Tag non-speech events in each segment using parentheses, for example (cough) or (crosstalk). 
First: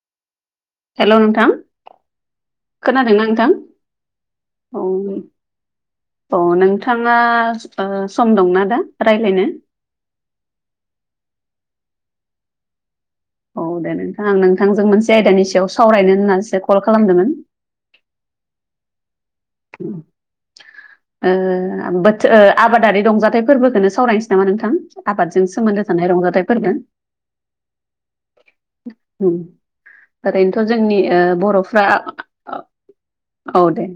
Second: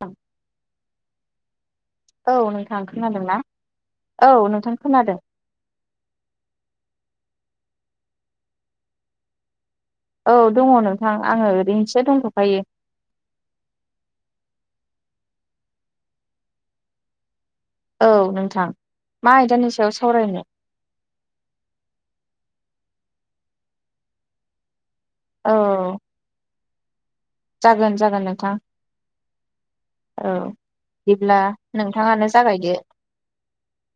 औ हेलौ नोंथां औ नोंथां खोनादोंना औ नोंथां खोनादों अ नोंथाङा सम दंना दा रायज्लायनो औ दङ नोंथां आङो ओरैनोसो दंथ'खायो औ दे नोंथां आं नोंथांजों मोनसे आयदानि सायाव सावरायनो होननानैसो कल खालामदोंमोन औ नोंथां मा आयदानि ओ सायाव सावरायनो आबाद ओ आबाद आरि रंजाथाइ फोरबोखौनो सावरायनोसै नामा नोंथां औ आबादजों सोमोन्दो थानाय रंजाथाइ फोरबो जागोन जागोन नोंथां उम, औ ओरैनोथ' जोंनि ओ बिदिब्ला बर'फ्रा नोंथाङानो जागायदो औ दे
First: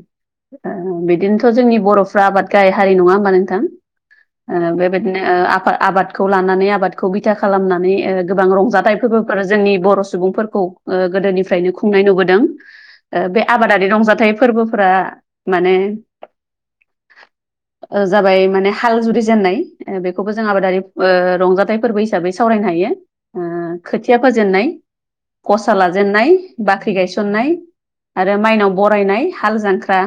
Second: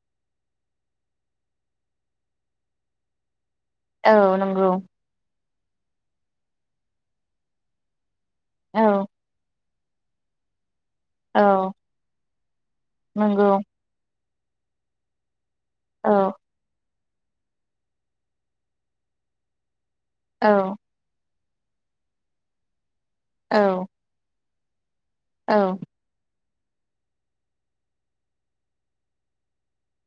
बिदिनोथ' जोंनि बर'फ्रा आबाद गाहाइ हारि नङा होमबा नोंथां औ नंगौ ओ बेबायदिनो ओ आबादखौ लानानै आबादखौ बिथा खालामनानै ओ गोबां औ रंजाथाइ फोरबोफोर जोंनि बर' सुबुंफोरखौ ओ औ गोदोनिफ्रायनो खुंनाय नुबोदों। ओ बे नंगौ आबादारि रंजाथाइ फोरबोफोरा माने औ ओ जाबाय माने हाल जुरिजेननाय बेखौबो जों औ आबादारि ओ रंजाथाइ फोरबो हिसाबै सावरायनो हायो ओ औ खोथिया फोजेननाय गसा औ लाजेननाय बाख्रि गायसननाय आरो माइनाव बरायनाय हाल जांख्रा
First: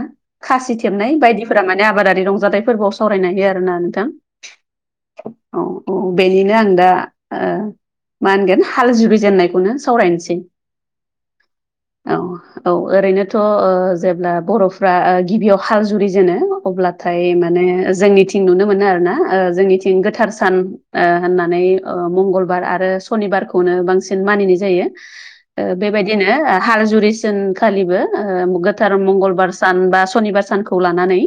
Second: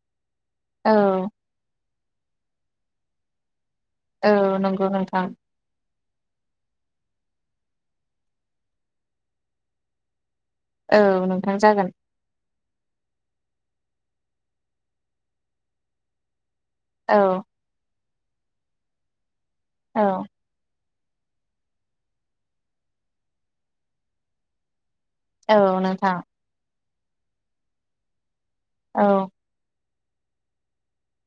खासि औ थेबनाय बायदिफोरा माने आबादारि रंजाथाइ फोरबोआव सावरायनो हायो आरोना नोंथां औ नंगौ नोंथां औ औ बेनिनो आं दा ओ मा होनगोन हाल जुुबिजेननायखौनो सावरायनोसै औ नोंथां जागोन औ औ ओरैनोथ' जेब्ला बर'फ्रा गिबियाव हाल जुरि जेनो औ अब्लाथाय माने जोंनिथिं नुनो मोनो आरोना जोंनिथिं औ गोथार सान ओ होननानै ओ मंगलबार आरो सनिबारखौनो बांसिन मानिनाय जायो ओ औ नोंथां बेबायदिनो हाल जुरि जेनखालिबो ओ गोथार औ मंगलबार सानबा सनिबार सानखौ लानानै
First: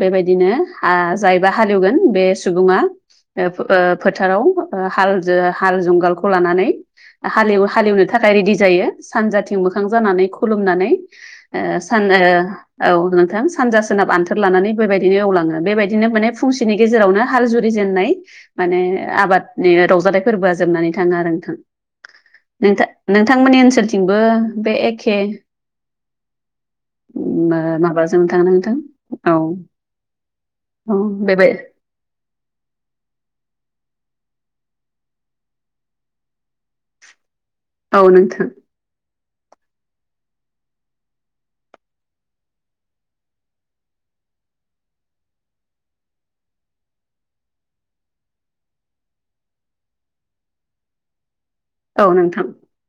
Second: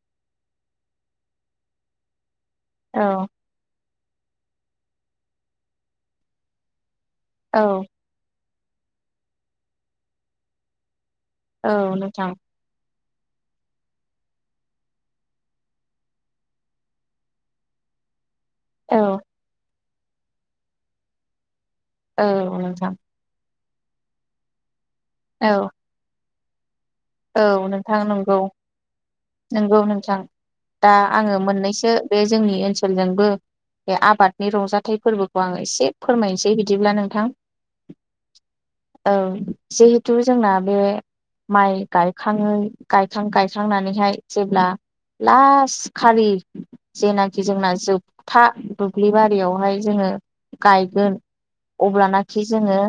बेबायदिनो हा जायबा हालेवगोन बे सुबुङा औ ओ फोथाराव हाल ओ हाल जुंगालखौ लानानै औ हालेव हालेवनो थाखाय रेडि जायो सानजाथिं मोखां जानानै खुलुमनानै औ ओ सान नोंथां ओ औ नोंथां सानजा सोनाब आन्थोर लानानै बेबायदिनो एवलाङो बेबायदिनो माने फुंसेनि गेजेरावनो हाल जुरि जेन होननाय माने औ आबादनि रंजाथाइ फोरबोआ जोबनानै थाङो आरो नोंथां नोंथां नोंथांमोननि ओनसोलथिंबो बे एखे औ औ नों माबाजों थां नोंथां औ नंगौ नोंथां दा औ आङो बेबाय मोननैसो बे जोंनि ओनसोलजोंबो बे आबादनि रंजाथाइ फोरबोखौ आङो एसे फोरमायनोसै बिदिब्ला नोंथां औ नोंथां औ जिहेथु जोंना बे माइ गायखां गायखां गायखांनानैहाय जेब्ला लास खारि जेनाखि जोंना जोबथा दुब्लि बारियावहाय जोङो गायगोन औ नोंथां अब्लानाखि जोङो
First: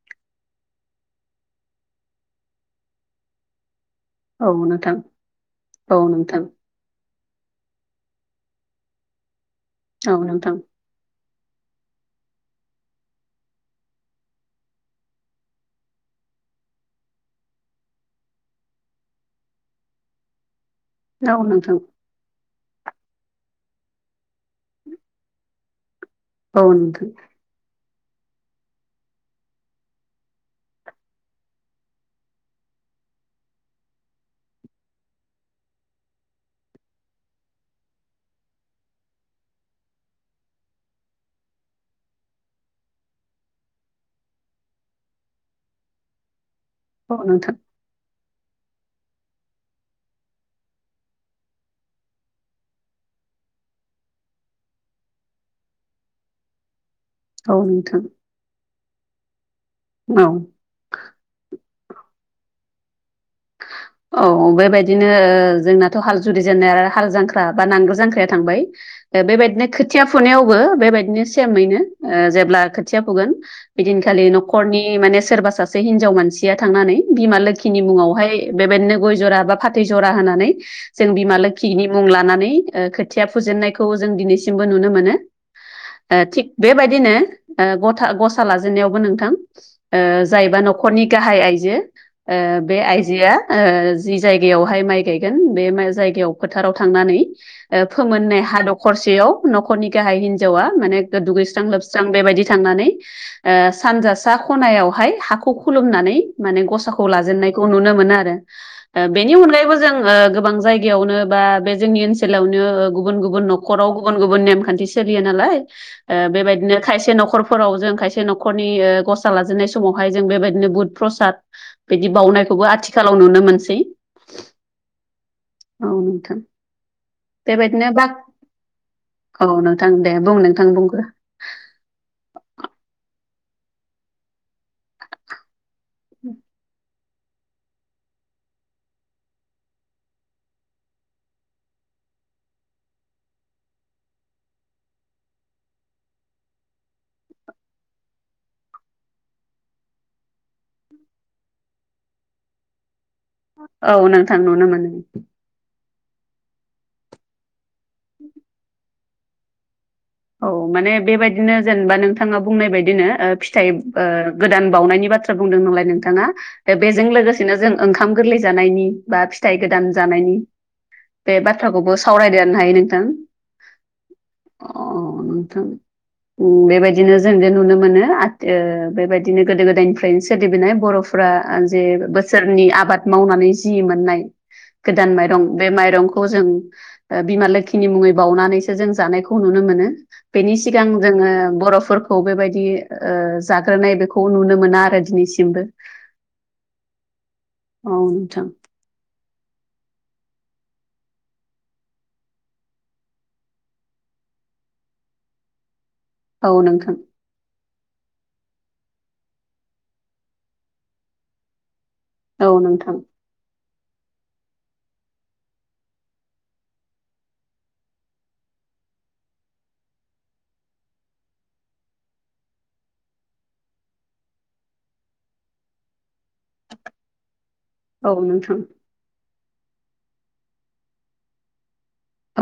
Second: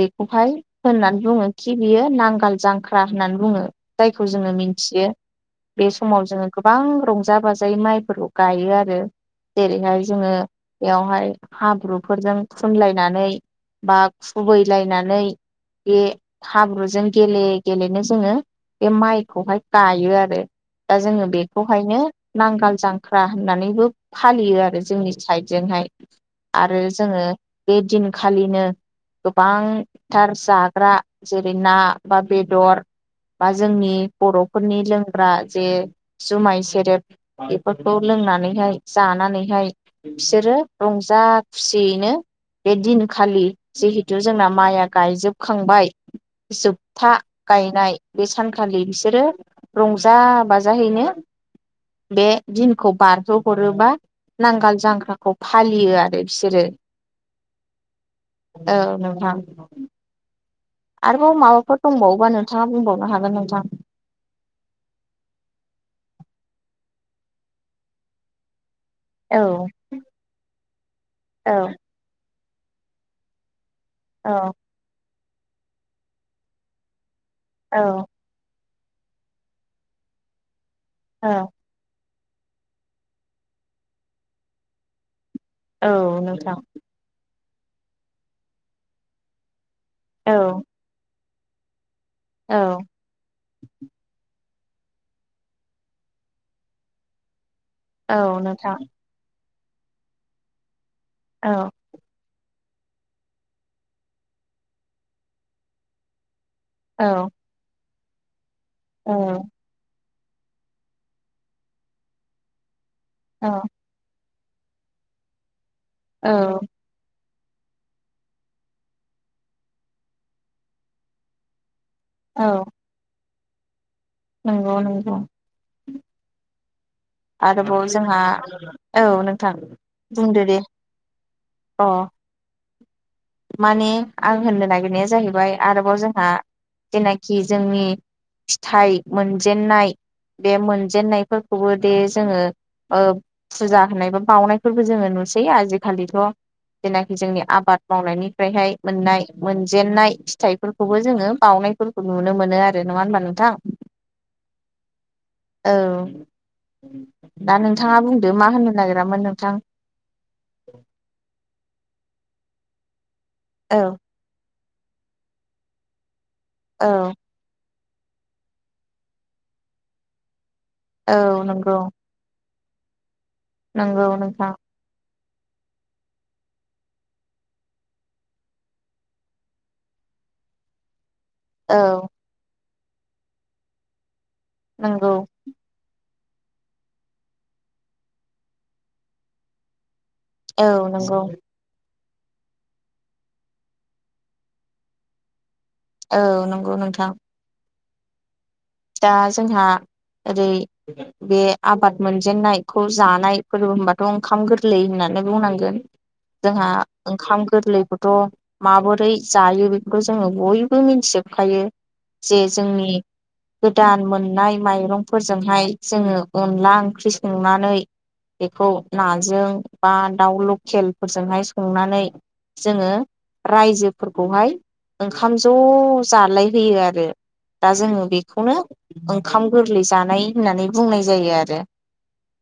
बेखौहाय होननानै बुङो खि बियो नांगाल जांख्रा होननानै बुङो जायखौ औ जोङो नोंथां मिथियो बे औ समाव नोंथां जोङो गोबां रं जा बाजायै माइफोरखौ गायो आरो जेरैहाय औ जोङो नोंथां बेयावहाय हाब्रुफोरजों खुनलायनानै बा खुबैलायनानै बे हाब्रुजों गेले गेलेनो जोङो बे माइखौहाय गायो आरो दा जोङो औ नोंथां बेखौहायनो नांगाल जांख्रा होननानैबो फालियो आरो जोंनि साइडजोंहाय औ आरो जोङो बे दिन खालिनो गोबांथार जाग्रा जेरै ना बा बेदर बा जोंनि बर'फोरनि लोंग्रा जे जुमाय सेरेब बेफोरखौ लों नानैहाय जानानैहाय बिसोरो रंजा खुसियैनो बे दिनखालि जिहेथु जोंना माइया गायजोबखांबाय जोब था नोंथां गायनाय बे सानखालि बिसोरो रंजा बाजाहैनो बे दिनखौ बारहोहरोबा नांगोल जांख्राखौ फालियो आरो बिसोरो औ नोंथां औ नोंथां औ आरोबाव माबाफोर दंबावोबा नोंथाङा बुंबावनो हा औ बेबायदिनो जोंनाथ' हाल जुरि जेननाय आरो हाल जांख्रा बा नांगोल जांख्राया थांबाय औ बेबायदिनो खोथिया फुनायावबो बेबायदिनो औ सेमैनो जेब्ला खोथिया फुगोन बिदिनखालि औ न'खरनि माने सोरबा सासे हिनजाव मानसिया थांनानै बिमा लोखिनि औ मुङाव बेबायदिनो गय जरा बा, फाथै जरा होनानै जों औ बिमा लोखिनि मुं लानानै ओ खोथिया फुजेननायखौ जों दिनैसिमबो नुनो मोनो। औ ओ थिग नोंथां बेबायदिनो ओ गथा गसा लाजेननायावबो नोंथां ओ जायबा औ न'खरनि गाहाय आइजो ओ औ बे आइजोआ ओ जि जाय बेवहाय माइ गायगोन बे जायगायाव फोथाराव थांनानै औ फोमोननाय हा नोंथां दखरसेयाव न'खरनि गाहाय हिन्जावा माने औ दुगैस्रां लोबस्रां बेबायदि थांनानै सानजा सा खनायावहाय हाखौ खुलुमनानै माने औ गसाखौ लाजेननायखौ नुनो मोनो आरो बेनि औ अनगायैबो जों ओ गोबां जायगायावनो बा बे जोंनि ओनसोलावनो गुबुन गुबुन औ न'खराव गुबुन गुबुन नेम खान्थि सोलियो नालाय ओ‌ औ बेबायदिनो खायसे नखर फोराव जों खायसे न'खरनि गसा लाजेननाय समावहाय जों बेबायदिनो बुद प्रसाद बिदि बाउ खौबो औ आथिखालाव नुनो मोनसै। नंगौ नंगौ। औ नोंथां आरोबाव बेबायदिनो बा जोंहा औ नोंथां बुंदो दे अ (inaudible) माने आं होननो नागिरनाया जाहैबाय आरोबाव जोंहा जेनाखि जोंनि फिथाइ मोनजेननाय बे मोनजेनायफोरखौबो दे जोङो ओ फुजा होनाय बा बाउनायफोरबो जोङो नुसै आजिखालिथ' जेनाखि जोंनि आबाद मावनायनिफ्रायहाय मोननाय मोनजेननाय फिथाइफोरखौबो जोङो बाउ नायफोरखौ नुनो मोनो आरो नङा होनबा नोंथां औ नोंथां नुनो मोनो। औ दा नोंथाङा बुंदो मा होननो नागिरामोन नोंथां। औ माने बेबायदिनो जेनबा नोंथाङा बुंनाय बायदिनो ओ फिथाइ औ ओ गो दान बावनायनि बाथ्रा बुंदों नालाय नोंथाङा दा औ बेजों लोगोसेनो जों ओंखाम गोरलै जानायनि बा फिथाइ गोदान जानायनि औ बे बाथ्राखौबो सावरायदेर नाय नोंथां। नोंगौ नोंथां। अ नोंथां। उम बेबायदिनो जों जे नुनो मोनो आथ ओ बेबायदिनो गोदो गोदायनिफ्रायनो सोलिबोनाय बर' फ्रा औ जे बोसोरनि आबाद मावनानै जि मोननाय गोदान नंगौ माइरं बे माइरंखौ जों ओ बिमा लोखिनि मुङै बावउनानैसो जों जानायखौ खौ नुनो मोनो बेनि औ सिगां नंगौ जोङो बर'फोर खौ बेबायदि ओ जाग्रोनाय बेखौ नुनो मोना आरो दिनैसिमबो। औ नंगौ नोंथां। अ नोंथां। दा जोंहा ओरै बे आबाद मोनजेननायखौ जानाय फोरबो होनबाथ' ओंखाम गोरलै होनना नो बुंनांगोन औ जोंहा नोंथां ओंखाम गोरलै खौथ' माबोरै जायो बेखौथ जोङो बयबो मिथिजोबखायो। जे औ जोंनि नोंथां गोदान मोननाय माइरंफोरजोंहाय जोङो अनला ओंख्रि संनानै बेखौ नाजों बा दाउ लकेलफोरजोंहाय संनानै जोङो रायजोफोरखौहाय ओंखाम ज' जाहालाय होयो आरो। दा जोङो औ बेखौनो नोंथां ओंखाम गोरलै जानाय होननानै बुंनाय जायो आरो।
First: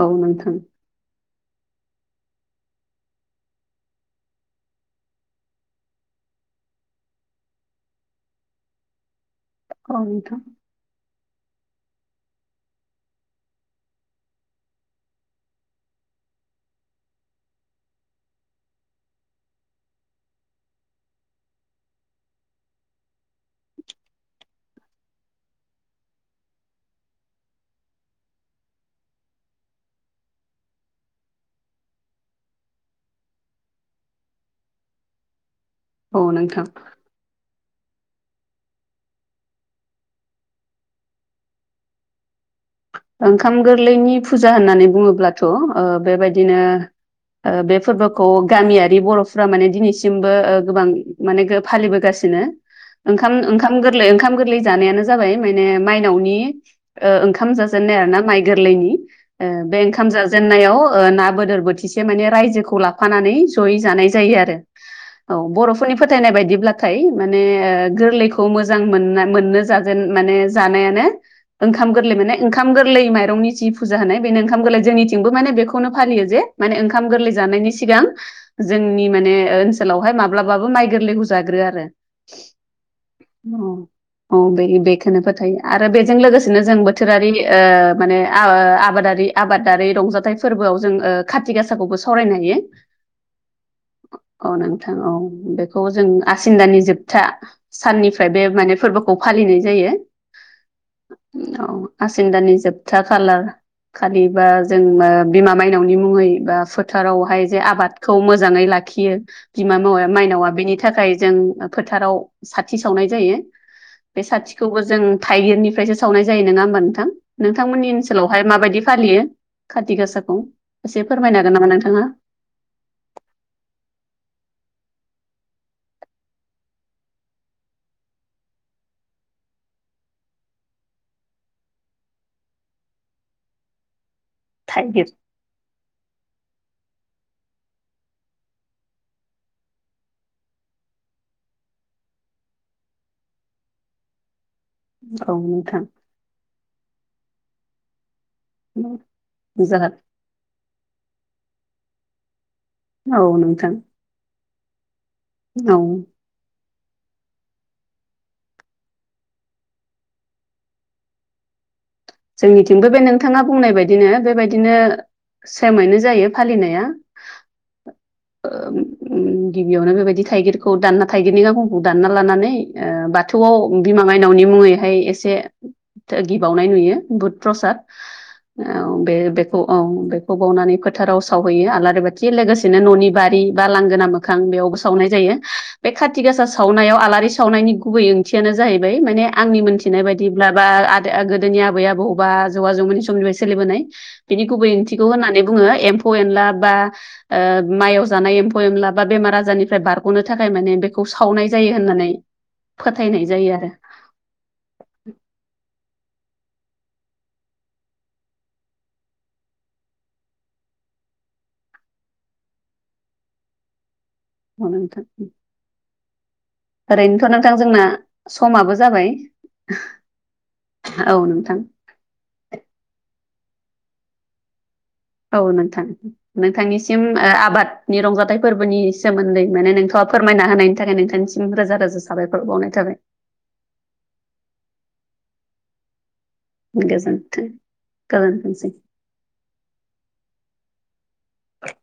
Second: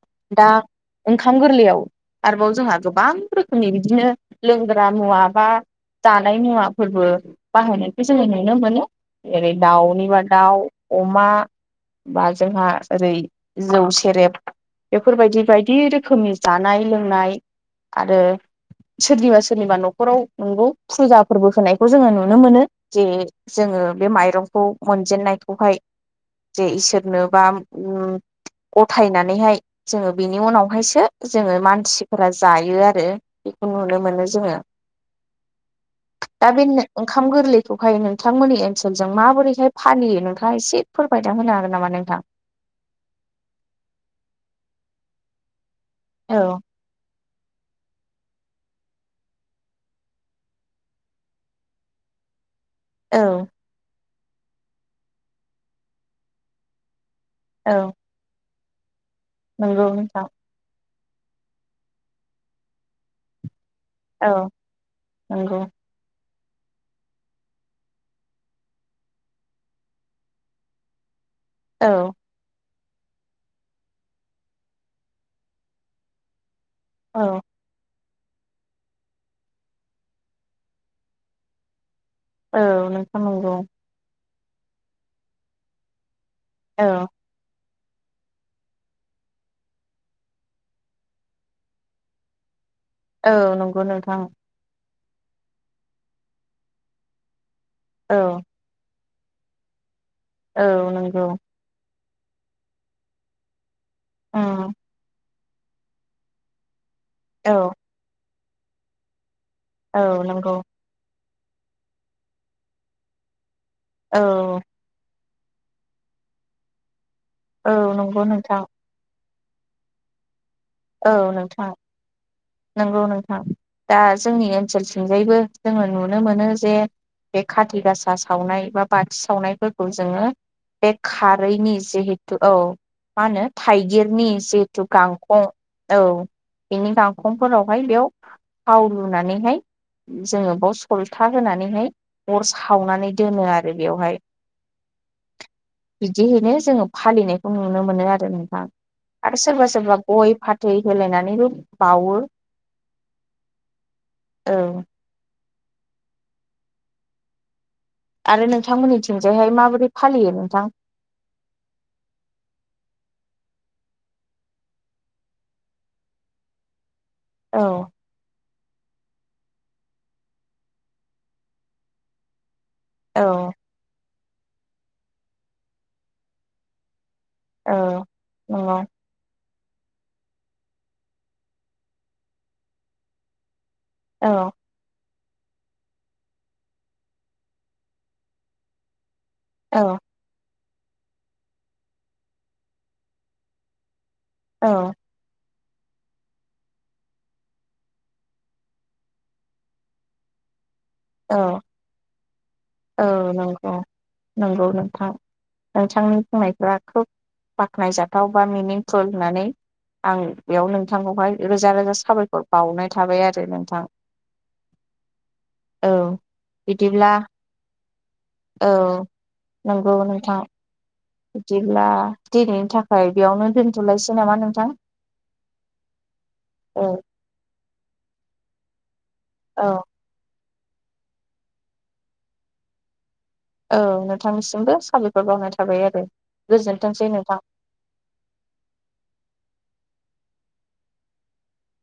औ दा नोंथां। ओंखाम गोरलैयाव आरोबाव जोंहा गोबां रोखोमनि बिदिनो लोंग्रा मुवा बा जानाय मुवाफोरबो बाहायनायखौ जोङो नुनो मोनो। जेरै औ दाउनिबा नोंथां दाउ अमा बा जोंहा ओरै जौ सेरेब बेफोर बायदि बायदि रोखोमनि जानाय लोंनाय आरो सोरनिबा सोरनिबा न'खराव नंगौ फुजा फोरबो होनायखौ जोङो नुनो मोनो जे जों ओ बे माइरंखौ मोनजेननायखौहाय जे इसोरनो बा उम गथायनानैहाय जोङो बेनि उनावहायसो जोङो मानसिफोरा जायो आरो। खौ नुनो मोनो जोङो। (inaudible) औ दा नोंथां बे ओंखाम गोरलैखौहाय नोंथांमोननि ओनसोलजों माबोरैहाय फालियो नोंथां ङा एसे फोरमायना होनो हागोन नामा नोंथां? ओंखाम गोरलैनि फुजा होननानै बुङोब्लाथ' ओ बेबायदिनो औ ओ बे फोरबोखौ गामियारि बर'फ्रा माने दिनैसिमबो ओ गोबां माने गो फालिबोगासिनो ओंखाम औ ओंखाम गोरलै ओंखाम गोरलै जानायानो जाबाय माने मायनावनि ओ ओं ओंखाम औ जाजेननाय आरो ना माइ गोरलैनि ओ बे नंगौ ओंखाम नोंथां जाजेननायाव ओ ना बोदोर बोथिसे माने रायजोखौ लाफानानै जयै जानाय औ जायो आरो औ। नंगौ बर'फोरनि फोथायनाय बाय दिब्लाथाय माने ओ गोरलैखौ मोजां मोना मोननो जाजेन माने जानायानो औ ओंखाम गोरलै माने ओंखाम गोरलै माइरंनि जि फुजा होनाय बेनो ओंखाम गोरलै जोंथिंबो माने बेखौनो फालियो जे माने ओंखाम गोरलै औ जानायनि सिगां जोंनि माने ओनसोलावहाय माब्लाबाबो माइ गोरलैखौ जाग्रोया आरो औ नोंथां नंगौ औ औ बे बेखोनो फोथायो आरो बेजों लोगोसेनो औ जोंबो ओ माने आबा आबादारि आबादारि रंजाथाइ फोरबोआव जों ओ खाथि गासाखौबो सावरायनो हायो। औ नंगौ नोंथां। औ नोंथां औ बेखौ जों आसिन दानि जोबथा औ साननिफ्राय बे माने फोरबो खौ फालिनाय जायो। औ नंगौ। आासिन दानि जोबथा खालार खालि बा उम जों ओ बिमा माइनावनि मुङै बा फोथारावहाय औ जे आबादखौ मोजाङै लाखियो बिमा औ मावाया माइनावा नंगौ बेनि थाखाय जों फोथाराव साथि सावनाय जायो बे औ साथिखौबो जों थाइगिरनिफ्रायसो सावनाय जायो नङा होमबा नोंथां औ नोंथांमोननि नंगौ ओनसोलावहाय नोंथां माबायदि फालियो? खाथि गासाखौ? एसे औ फोरमायनो हागोन नोंथां नामा नोंथाङा नंगौ नोंथां दा जोंनि ओनसोल थिंजायबो जोङो नुनो मोनो जे बे खाथि गासा सावनाय बा बाथि सावनायफोरखौ जोङो बे खारैनि जिहेथु औ मा होनो थाइगिरनि जिहेतु थाइगिर गांखं बिनि गांखंफोरावहाय बेयाव थाव लुनानैहाय जोङो बेयाव सलथा होनानैहाय अर सावनानै दोनो आरो बेवहाय औ नोंथां। बिदिहैनो जोङो फालिनायखौ नुनो मोनो आरो नोंथां आरो सोरबा सोरबा जागोन गय फाथ थै होलायनानैबो बावो औ नोंथां। औ औ आरो नोंथांमोननि थिंजायहाय माबोरै फालियो नोंथां? जोंनिथिंबो बे नोंथाङा बुंनाय बायदिनो बेबायदिनो सेमैनो जायो फालिनाया औ गिबियावनो बेबायदि थाइगिरखौ दानना थाइगिरनि गांखंखौ दानना लानानै ओ औ बाथौआव बिमा मायनावनि मुङैहाय एसे गि बावनाय नुयो बुध प्रसाद औ नंगौ ओ बे औ बेखौ बावनानै फोथाराव सावहैयो आलारि बाथि लोगोसेनो न'नि बारि बा लांगोना औ मोखां बेयावबो सावनाय जायो बे खाथि गासा सावनायाव आलारि सावनायनि गुबै ओंथियानो जाहैबाय माने आंनि औ मिथिनाय बायदिब्ला बा गोदोनि आबै आबौबा आजौ आजौमोननि समनिफ्राय सोलिबोनाय बिनि औ गुबै ओंथिखौ होननानै बुङो एम्फौ एनला बा ओ माइयाव जानाय एम्फौ एनला बा बेमार आजारनिफ्राय बारग'नो थाखाय माने बे खौ औ सावनाय जायो होननानै फोथायनाय जायो आरो नंगौ बिथांनि बुंनायफ्रा खोब बाख्नायजाथाव बा मिनिंफुल होननानै आं बेयाव नोंथांखौहाय रोजा रोजा साबायखर बावनाय थाबाय आरो नोंथां (unintelligible) औ बिदिब्ला ओरैनोथ' नोंथां जोंना औ समाबो जाबाय नंगौ नोंथां औ नोंथां बिदिब्ला दिनैनि थाखाय बेयावनो दोनथ'लायसै नामा नोंथां? औ नोंथां औ नोंथांनिसिम आबादनि रंजाथाइ फोरबोनि सोमोन्दै औ माने नोंथाङा फोरमायना होनायनि थाखाय नोंथांनिसिम रोजा रोजा साबायखर बावनाय थाबाय औ नोंथांनिसिमबो साबायखर बावनाय थाबाय आरो गोजोनथोंसै नोंथां। गोजोनथों गोजोनथोंसै (inaudible)